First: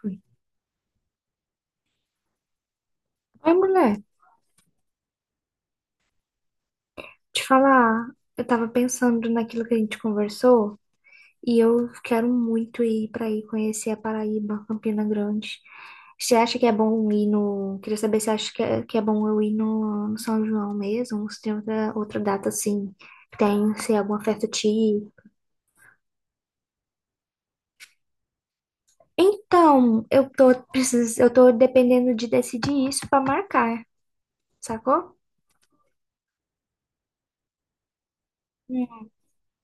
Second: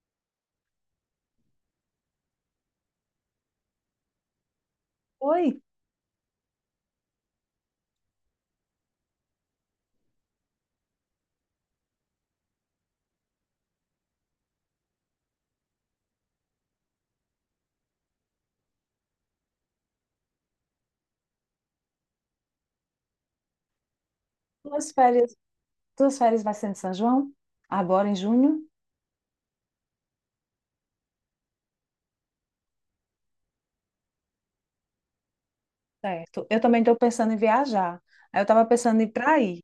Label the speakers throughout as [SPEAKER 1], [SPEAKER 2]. [SPEAKER 1] Fui. Ai, mulher,
[SPEAKER 2] Oi,
[SPEAKER 1] te falar, eu tava pensando naquilo que a gente conversou e eu quero muito ir conhecer a Paraíba, Campina Grande. Você acha que é bom ir no. Queria saber se acha que é bom eu ir no São João mesmo, ou se tem outra data assim, que tem, se é alguma festa te
[SPEAKER 2] tuas
[SPEAKER 1] ir.
[SPEAKER 2] férias, tuas férias vai ser em São João? Agora em junho?
[SPEAKER 1] Então, eu tô dependendo de decidir isso pra marcar, sacou?
[SPEAKER 2] Certo. Eu também estou pensando em viajar. Aí eu estava pensando em ir para aí,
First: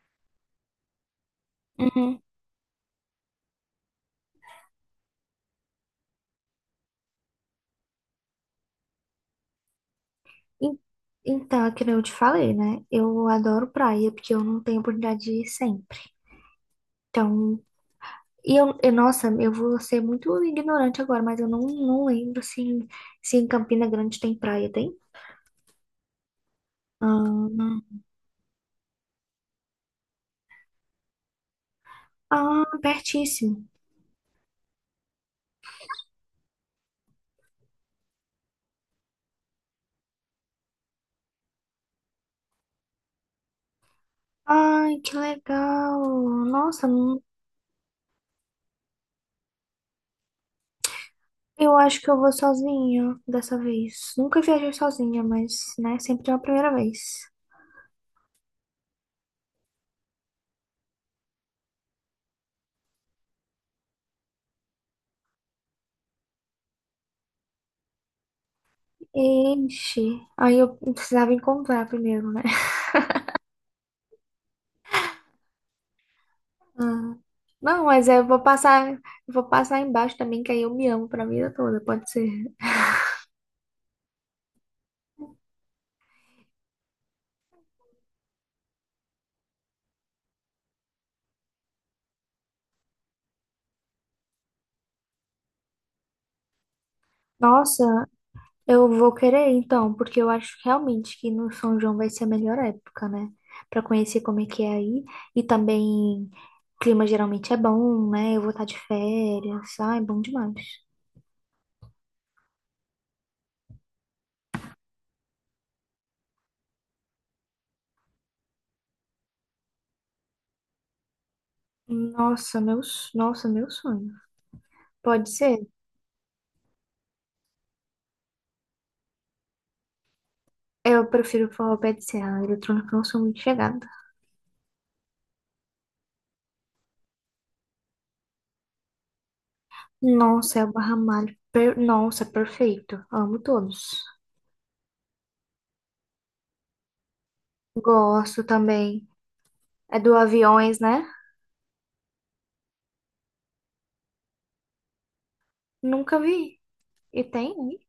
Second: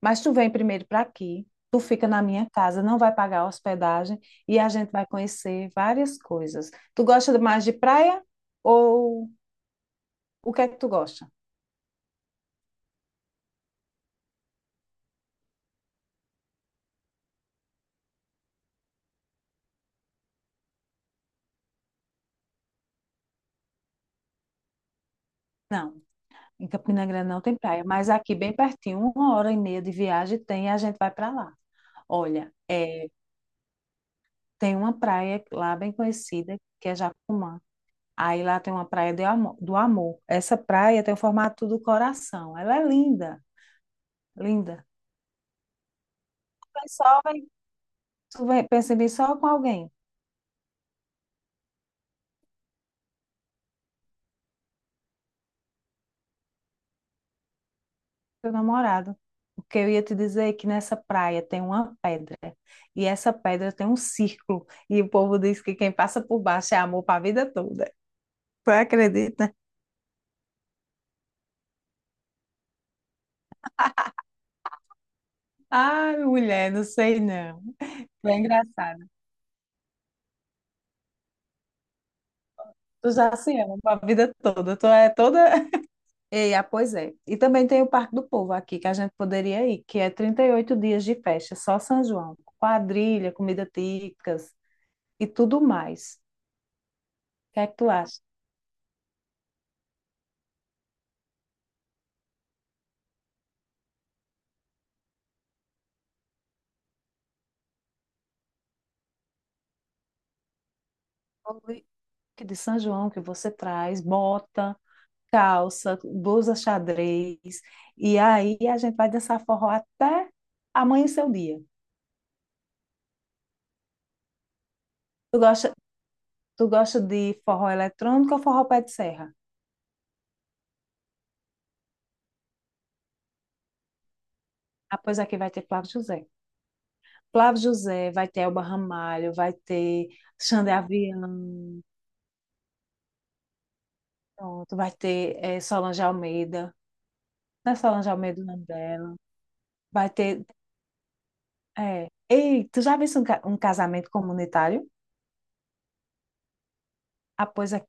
[SPEAKER 2] mas tu vem primeiro para aqui, tu fica
[SPEAKER 1] Uhum.
[SPEAKER 2] na minha casa, não vai pagar hospedagem e a gente vai conhecer várias coisas. Tu gosta mais de praia ou o que é que
[SPEAKER 1] En-
[SPEAKER 2] tu gosta?
[SPEAKER 1] Então, é que nem eu te falei, né? Eu adoro praia, porque eu não tenho oportunidade de ir sempre. Então, nossa, eu vou ser muito ignorante agora, mas eu não lembro se, se em Campina Grande tem praia, tem?
[SPEAKER 2] Não, em Campina Grande não tem praia,
[SPEAKER 1] Ah,
[SPEAKER 2] mas aqui bem pertinho, uma hora e meia de viagem tem e a gente vai para lá. Olha,
[SPEAKER 1] ah,
[SPEAKER 2] é,
[SPEAKER 1] pertíssimo.
[SPEAKER 2] tem uma praia lá bem conhecida que é Jacumã. Aí lá tem uma praia do amor. Essa praia tem o formato do coração. Ela é linda, linda.
[SPEAKER 1] Ai, que legal. Nossa,
[SPEAKER 2] Mas só
[SPEAKER 1] não-
[SPEAKER 2] vai, tu vai, pensa em vir só com alguém,
[SPEAKER 1] eu acho que eu vou sozinha dessa vez. Nunca viajei sozinha, mas, né, sempre é a primeira vez.
[SPEAKER 2] teu namorado. Porque eu ia te dizer que nessa praia tem uma pedra. E essa pedra tem um círculo. E o povo diz que quem passa por baixo é amor para a vida toda. Tu acredita?
[SPEAKER 1] Ixi, aí eu precisava encontrar primeiro, né?
[SPEAKER 2] Ai, mulher, não
[SPEAKER 1] Ah,
[SPEAKER 2] sei não.
[SPEAKER 1] não, mas
[SPEAKER 2] Tu é engraçada.
[SPEAKER 1] eu vou passar embaixo também, que aí eu me amo pra vida toda, pode ser.
[SPEAKER 2] Tu já se ama para a vida toda. Tu é toda. Ei, ah, pois é. E também tem o Parque do Povo aqui, que a gente poderia ir, que é 38 dias de festa, só São João. Quadrilha, comida típicas e tudo mais. O que é que
[SPEAKER 1] Nossa,
[SPEAKER 2] tu acha?
[SPEAKER 1] eu vou querer então, porque eu acho realmente que no São João vai ser a melhor época, né? Pra conhecer como é que é aí. E também, clima geralmente é bom, né? Eu vou estar de férias, ai, é bom demais.
[SPEAKER 2] Oi, que de São João que você traz, bota, calça, blusa xadrez. E aí a gente vai dançar forró até amanhecer o dia.
[SPEAKER 1] Nossa, meu sonho. Pode
[SPEAKER 2] Tu
[SPEAKER 1] ser?
[SPEAKER 2] gosta, tu gosta de forró eletrônico ou forró pé de serra?
[SPEAKER 1] Eu prefiro o forró pé de serra, eletrônica eu não sou muito chegada.
[SPEAKER 2] Ah, pois aqui vai ter Flávio José. Flávio José, vai ter Elba Ramalho, vai ter
[SPEAKER 1] Nossa, é
[SPEAKER 2] Xande
[SPEAKER 1] o Barra Malha.
[SPEAKER 2] Avião,
[SPEAKER 1] Nossa, perfeito. Amo todos.
[SPEAKER 2] pronto, vai ter Solange Almeida. Não é Solange Almeida
[SPEAKER 1] Gosto
[SPEAKER 2] o nome
[SPEAKER 1] também.
[SPEAKER 2] dela.
[SPEAKER 1] É
[SPEAKER 2] Vai
[SPEAKER 1] do
[SPEAKER 2] ter.
[SPEAKER 1] Aviões, né?
[SPEAKER 2] É. Ei, tu já viste um casamento comunitário?
[SPEAKER 1] Nunca vi. E
[SPEAKER 2] Ah,
[SPEAKER 1] tem,
[SPEAKER 2] pois
[SPEAKER 1] né?
[SPEAKER 2] aqui,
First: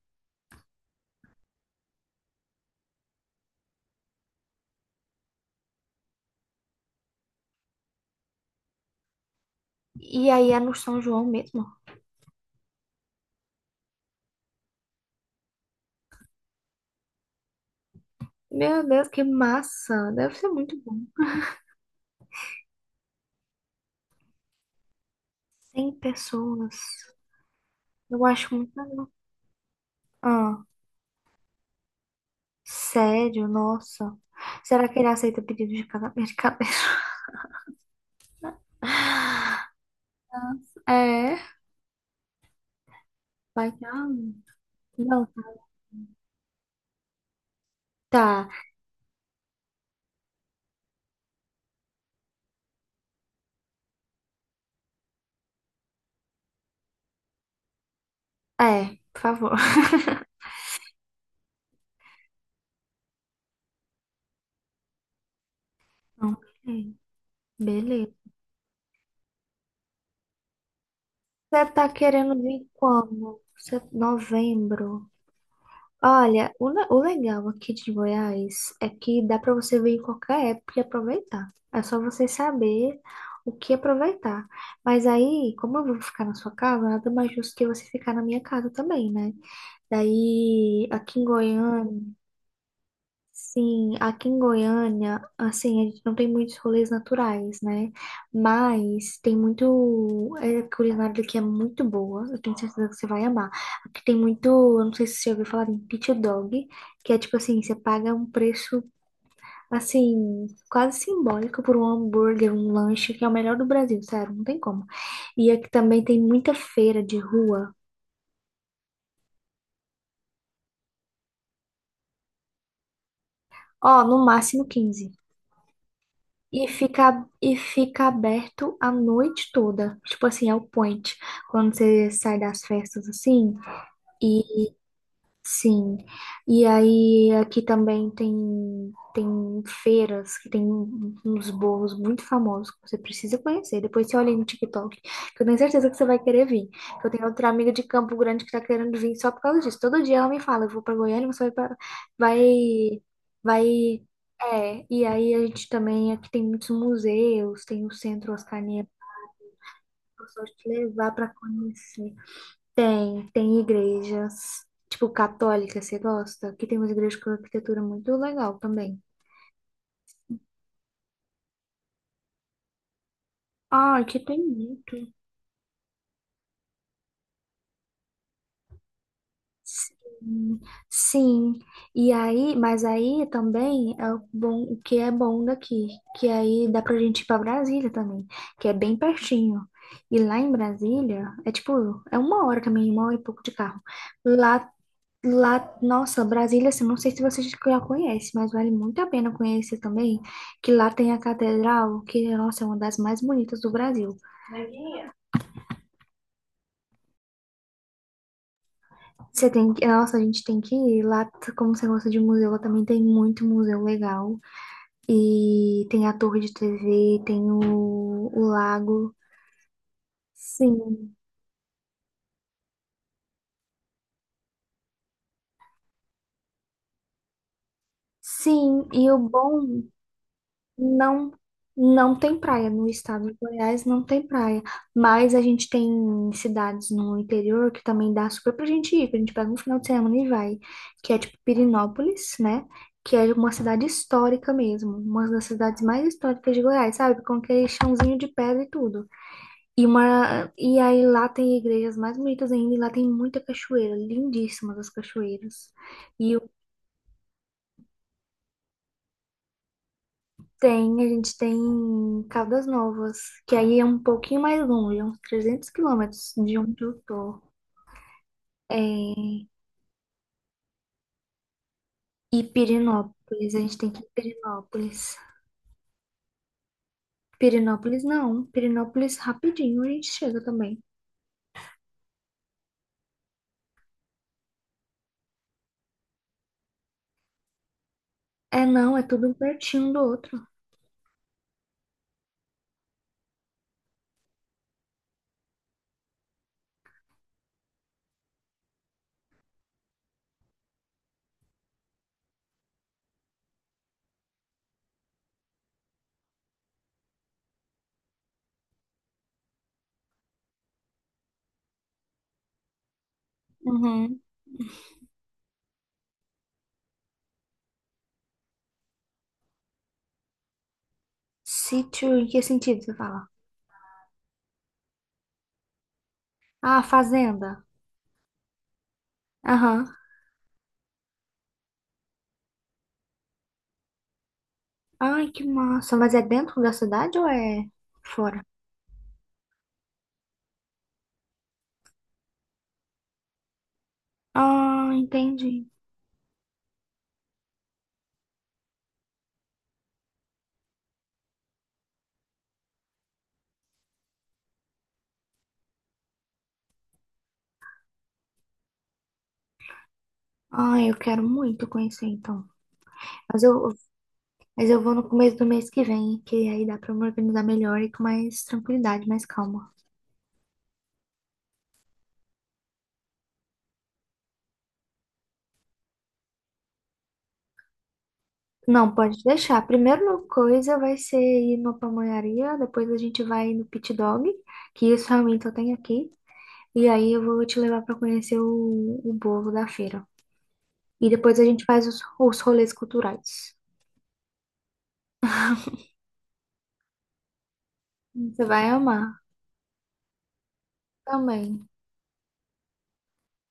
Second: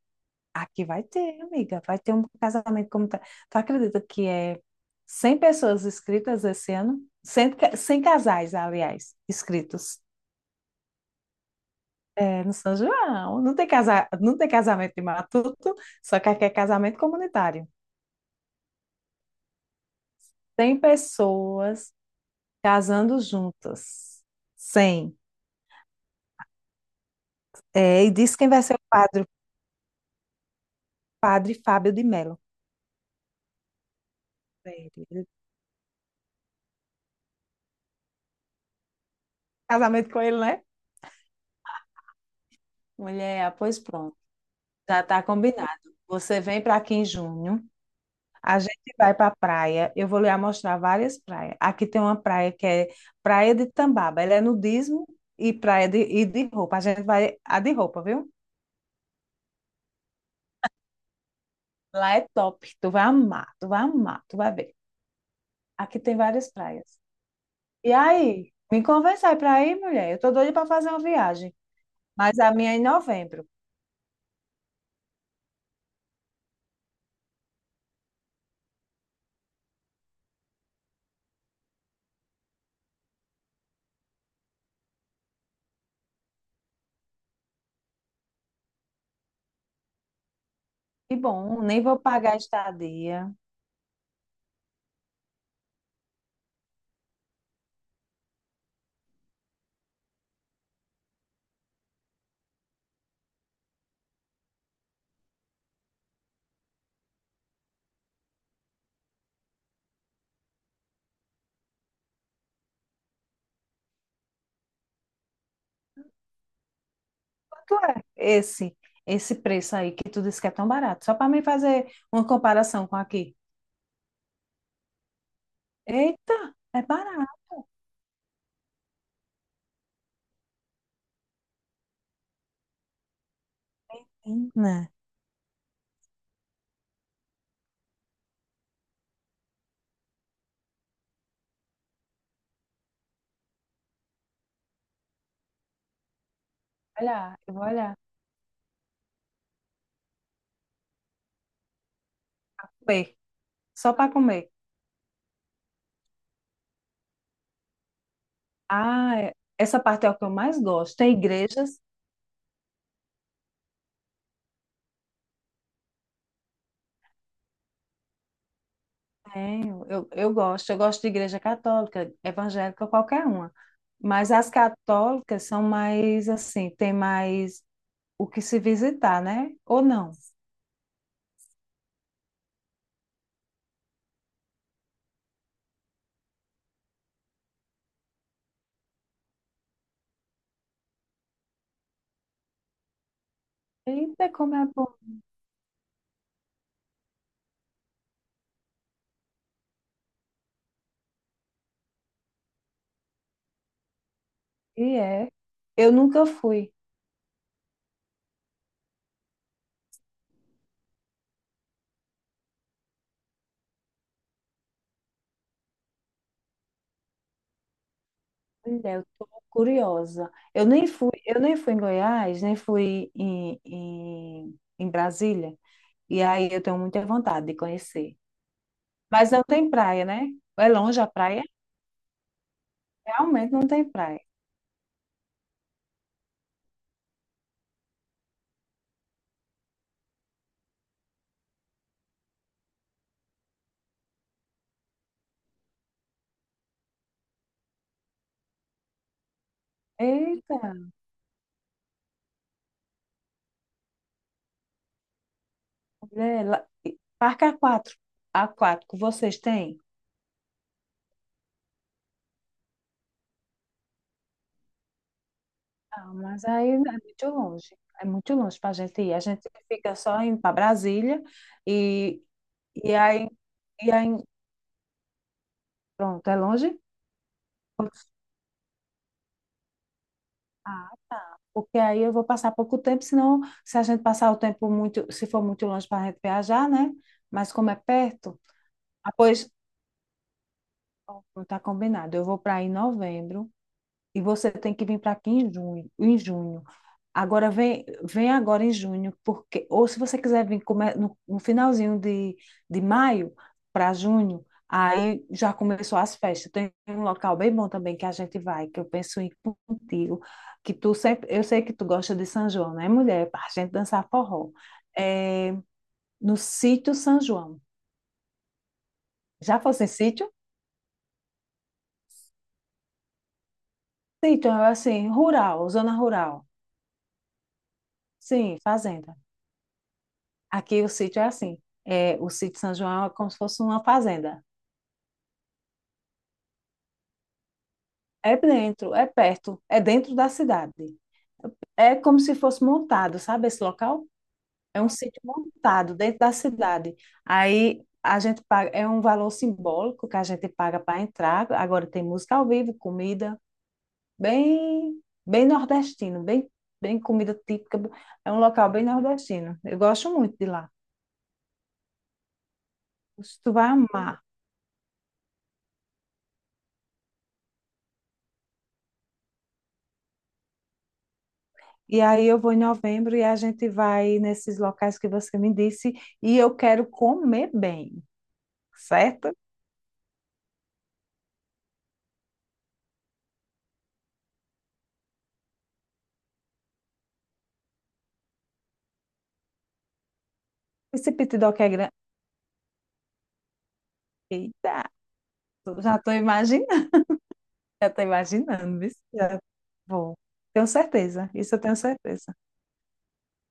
[SPEAKER 2] aqui vai ter, amiga. Vai ter um casamento comunitário. Tu acredita que é 100 pessoas inscritas esse ano? 100, 100 casais, aliás, inscritos.
[SPEAKER 1] E aí é no São João mesmo.
[SPEAKER 2] É, no São João. Não tem, não tem casamento de matuto, só que aqui é casamento comunitário.
[SPEAKER 1] Meu Deus, que massa! Deve ser muito
[SPEAKER 2] 100
[SPEAKER 1] bom.
[SPEAKER 2] pessoas casando juntas. 100.
[SPEAKER 1] 100 pessoas.
[SPEAKER 2] É, e
[SPEAKER 1] Eu
[SPEAKER 2] disse quem
[SPEAKER 1] acho
[SPEAKER 2] vai ser
[SPEAKER 1] muito legal.
[SPEAKER 2] o
[SPEAKER 1] Ah,
[SPEAKER 2] padre Fábio de Mello.
[SPEAKER 1] sério? Nossa. Será que ele
[SPEAKER 2] Sério.
[SPEAKER 1] aceita pedido de casamento? De cabeça?
[SPEAKER 2] Casamento com ele, né?
[SPEAKER 1] Nossa, é,
[SPEAKER 2] Mulher, ah,
[SPEAKER 1] vai
[SPEAKER 2] pois
[SPEAKER 1] que... ah,
[SPEAKER 2] pronto, já está
[SPEAKER 1] não,
[SPEAKER 2] combinado. Você vem para aqui em junho,
[SPEAKER 1] tá.
[SPEAKER 2] a gente vai para a praia, eu vou lhe mostrar várias praias. Aqui tem uma praia que é Praia de Tambaba, ela é nudismo e praia de roupa. A gente vai, a de roupa, viu?
[SPEAKER 1] É, por favor.
[SPEAKER 2] Lá é top, tu vai amar, tu vai amar, tu vai ver. Aqui tem
[SPEAKER 1] Não,
[SPEAKER 2] várias
[SPEAKER 1] ok.
[SPEAKER 2] praias. E
[SPEAKER 1] Beleza.
[SPEAKER 2] aí, me convence aí pra ir, mulher. Eu tô doida pra fazer uma viagem,
[SPEAKER 1] Você tá querendo
[SPEAKER 2] mas a
[SPEAKER 1] vir
[SPEAKER 2] minha é em
[SPEAKER 1] quando?
[SPEAKER 2] novembro.
[SPEAKER 1] Novembro. Olha, o legal aqui de Goiás é que dá para você vir em qualquer época e aproveitar. É só você saber o que aproveitar. Mas aí, como eu vou ficar na sua casa, nada mais justo que você ficar na minha casa também, né? Daí,
[SPEAKER 2] E
[SPEAKER 1] aqui em
[SPEAKER 2] bom, nem vou
[SPEAKER 1] Goiânia,
[SPEAKER 2] pagar estadia.
[SPEAKER 1] Sim, aqui em Goiânia, assim, a gente não tem muitos rolês naturais, né? Mas tem muito. A culinária daqui é muito boa, eu tenho certeza que você vai amar. Aqui tem muito. Eu não sei se você já ouviu falar em pit dog, que é tipo assim: você paga um preço, assim, quase simbólico por um hambúrguer, um lanche, que é o melhor do Brasil, sério, não tem como. E aqui também tem muita feira de rua,
[SPEAKER 2] Quanto é esse esse preço aí que tu disse que é tão barato? Só pra mim fazer uma comparação com aqui.
[SPEAKER 1] ó, no máximo 15.
[SPEAKER 2] Eita,
[SPEAKER 1] E
[SPEAKER 2] é
[SPEAKER 1] fica,
[SPEAKER 2] barato,
[SPEAKER 1] e fica aberto a noite toda. Tipo assim, é o point. Quando você sai das festas assim,
[SPEAKER 2] hein?
[SPEAKER 1] e
[SPEAKER 2] Né?
[SPEAKER 1] sim, e aí aqui também tem feiras que tem uns bolos muito famosos que você precisa conhecer. Depois você olha aí no TikTok, que eu tenho certeza que você vai querer vir. Eu tenho
[SPEAKER 2] Olha,
[SPEAKER 1] outra
[SPEAKER 2] eu vou
[SPEAKER 1] amiga de
[SPEAKER 2] olhar.
[SPEAKER 1] Campo Grande que tá querendo vir só por causa disso. Todo dia ela me fala, eu vou pra Goiânia, você vai pra... vai,
[SPEAKER 2] Comer, só
[SPEAKER 1] vai,
[SPEAKER 2] para comer.
[SPEAKER 1] é. E aí a gente também, aqui tem muitos museus, tem o Centro Oscar Niemeyer,
[SPEAKER 2] Ah, é- essa parte é o
[SPEAKER 1] que
[SPEAKER 2] que
[SPEAKER 1] eu
[SPEAKER 2] eu
[SPEAKER 1] posso
[SPEAKER 2] mais
[SPEAKER 1] te
[SPEAKER 2] gosto.
[SPEAKER 1] levar
[SPEAKER 2] Tem
[SPEAKER 1] para
[SPEAKER 2] igrejas.
[SPEAKER 1] conhecer. Tem igrejas, tipo católica, você gosta? Que tem umas igrejas com arquitetura muito legal também.
[SPEAKER 2] Tenho, eu gosto, eu gosto de igreja católica, evangélica, qualquer uma.
[SPEAKER 1] Ah, que
[SPEAKER 2] Mas
[SPEAKER 1] tem
[SPEAKER 2] as
[SPEAKER 1] muito.
[SPEAKER 2] católicas são mais assim, tem mais o que se visitar, né? Ou não?
[SPEAKER 1] Sim, sim. E aí, mas aí também é o bom, o que é bom daqui, que aí dá pra gente ir pra Brasília também, que é bem pertinho. E lá em Brasília, é tipo, é uma hora também, uma hora e pouco de carro.
[SPEAKER 2] Eita, como é
[SPEAKER 1] Lá
[SPEAKER 2] bom.
[SPEAKER 1] Lá, nossa, Brasília, assim, não sei se vocês já conhecem, mas vale muito a pena conhecer também, que lá tem a catedral, que, nossa, é uma das mais bonitas do Brasil.
[SPEAKER 2] E é. Eu nunca fui.
[SPEAKER 1] Você tem que, nossa, a gente tem que ir lá, como você gosta de museu, lá também tem muito museu legal. E tem a torre de TV, o
[SPEAKER 2] Mulher, eu
[SPEAKER 1] lago.
[SPEAKER 2] tô curiosa.
[SPEAKER 1] Sim,
[SPEAKER 2] Eu nem fui em Goiás, nem fui em Brasília. E aí eu tenho muita vontade de conhecer.
[SPEAKER 1] sim, e o
[SPEAKER 2] Mas não tem
[SPEAKER 1] bom
[SPEAKER 2] praia, né? É longe a
[SPEAKER 1] não,
[SPEAKER 2] praia?
[SPEAKER 1] não tem praia no estado de
[SPEAKER 2] Realmente não
[SPEAKER 1] Goiás,
[SPEAKER 2] tem
[SPEAKER 1] não
[SPEAKER 2] praia.
[SPEAKER 1] tem praia. Mas a gente tem cidades no interior que também dá super pra gente ir, que a gente pega um final de semana e vai, que é tipo Pirinópolis, né? Que é uma cidade histórica mesmo, uma das cidades mais históricas de Goiás, sabe? Com aquele chãozinho de pedra e tudo.
[SPEAKER 2] Eita.
[SPEAKER 1] E aí lá tem igrejas mais bonitas ainda, e lá tem muita cachoeira, lindíssimas as cachoeiras. E
[SPEAKER 2] Mulher, lá- Parque a quatro aquático, vocês têm?
[SPEAKER 1] Tem, a gente tem Caldas Novas, que aí é um pouquinho mais longe, é uns 300
[SPEAKER 2] Ah,
[SPEAKER 1] quilômetros
[SPEAKER 2] mas
[SPEAKER 1] de
[SPEAKER 2] aí é
[SPEAKER 1] onde eu
[SPEAKER 2] muito
[SPEAKER 1] tô.
[SPEAKER 2] longe. É muito longe para a gente ir. A gente
[SPEAKER 1] É...
[SPEAKER 2] fica só indo para Brasília e,
[SPEAKER 1] E
[SPEAKER 2] e aí,
[SPEAKER 1] Pirenópolis, a gente tem
[SPEAKER 2] e
[SPEAKER 1] que ir em
[SPEAKER 2] aí,
[SPEAKER 1] Pirenópolis.
[SPEAKER 2] pronto, é longe?
[SPEAKER 1] Pirenópolis não, Pirenópolis rapidinho a gente chega também.
[SPEAKER 2] Ah, tá. Porque aí eu vou passar pouco tempo, senão, se a gente passar o tempo muito, se for muito longe para a gente viajar, né? Mas como é perto,
[SPEAKER 1] É não, é
[SPEAKER 2] ah,
[SPEAKER 1] tudo um
[SPEAKER 2] pois,
[SPEAKER 1] pertinho do outro.
[SPEAKER 2] não tá combinado. Eu vou para aí em novembro, e você tem que vir para aqui em junho, em junho. Agora vem, vem agora em junho, porque ou se você quiser vir no finalzinho de maio para junho, aí já começou as festas. Tem um local bem bom também que a gente vai, que eu penso em ir contigo, que tu sempre, eu sei que tu gosta de São João, né, mulher? Para a gente dançar
[SPEAKER 1] Uhum.
[SPEAKER 2] forró. É, no sítio São João. Já fosse em sítio?
[SPEAKER 1] Sítio, em que sentido você fala?
[SPEAKER 2] Sítio, assim, rural, zona rural.
[SPEAKER 1] Ah, fazenda.
[SPEAKER 2] Sim, fazenda.
[SPEAKER 1] Aham.
[SPEAKER 2] Aqui o sítio é assim. É, o sítio São João é como se fosse uma fazenda.
[SPEAKER 1] Ai, que massa. Mas é dentro da cidade ou é
[SPEAKER 2] É
[SPEAKER 1] fora?
[SPEAKER 2] dentro, é perto, é dentro da cidade. É como se fosse montado, sabe esse local? É um
[SPEAKER 1] Ah,
[SPEAKER 2] sítio
[SPEAKER 1] entendi.
[SPEAKER 2] montado dentro da cidade. Aí a gente paga, é um valor simbólico que a gente paga para entrar. Agora tem música ao vivo, comida, bem, bem nordestino, bem, bem comida típica. É um local bem nordestino. Eu gosto muito de lá.
[SPEAKER 1] Ah, eu quero muito conhecer então. Mas
[SPEAKER 2] Tu vai
[SPEAKER 1] eu
[SPEAKER 2] amar.
[SPEAKER 1] Mas eu vou no começo do mês que vem, que aí dá pra eu me organizar melhor e com mais tranquilidade, mais calma.
[SPEAKER 2] E aí eu vou em novembro e a gente vai nesses locais que você me disse e eu quero comer bem,
[SPEAKER 1] Não, pode
[SPEAKER 2] certo?
[SPEAKER 1] deixar. A primeira coisa vai ser ir numa pamonharia, depois a gente vai no Pit Dog, que isso realmente eu tenho aqui. E aí eu vou te levar pra conhecer o bolo da feira. E
[SPEAKER 2] Esse
[SPEAKER 1] depois a
[SPEAKER 2] pitidoque
[SPEAKER 1] gente
[SPEAKER 2] é
[SPEAKER 1] faz
[SPEAKER 2] grande.
[SPEAKER 1] os rolês culturais.
[SPEAKER 2] Eita, já estou imaginando, já estou
[SPEAKER 1] Você vai
[SPEAKER 2] imaginando, viu?
[SPEAKER 1] amar
[SPEAKER 2] Já vou. Tenho certeza, isso eu
[SPEAKER 1] também.
[SPEAKER 2] tenho certeza.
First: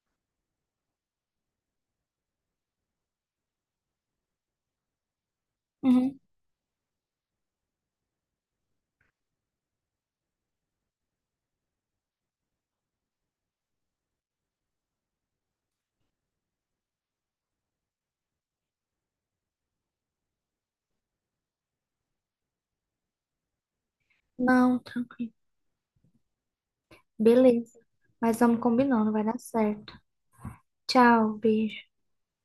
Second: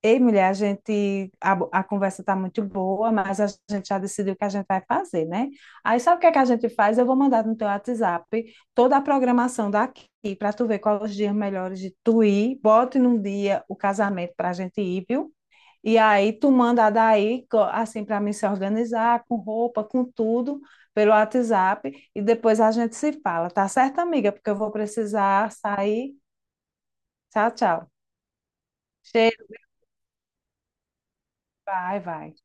[SPEAKER 2] Ei, mulher, a gente, a conversa tá muito boa, mas a gente já decidiu o que a gente vai fazer, né? Aí sabe
[SPEAKER 1] Uhum.
[SPEAKER 2] o que é que a gente faz? Eu vou mandar no teu WhatsApp toda a programação daqui para tu ver quais os dias melhores de tu ir. Bote num dia o casamento para a gente ir, viu? E aí tu manda daí, assim, para mim se organizar, com roupa, com tudo, pelo WhatsApp. E depois a gente se fala, tá certo, amiga? Porque eu vou
[SPEAKER 1] Não, tranquilo.
[SPEAKER 2] precisar sair. Tchau,
[SPEAKER 1] Beleza.
[SPEAKER 2] tchau.
[SPEAKER 1] Mas vamos combinando, vai dar
[SPEAKER 2] Cheiro,
[SPEAKER 1] certo. Tchau, beijo.
[SPEAKER 2] vai, vai.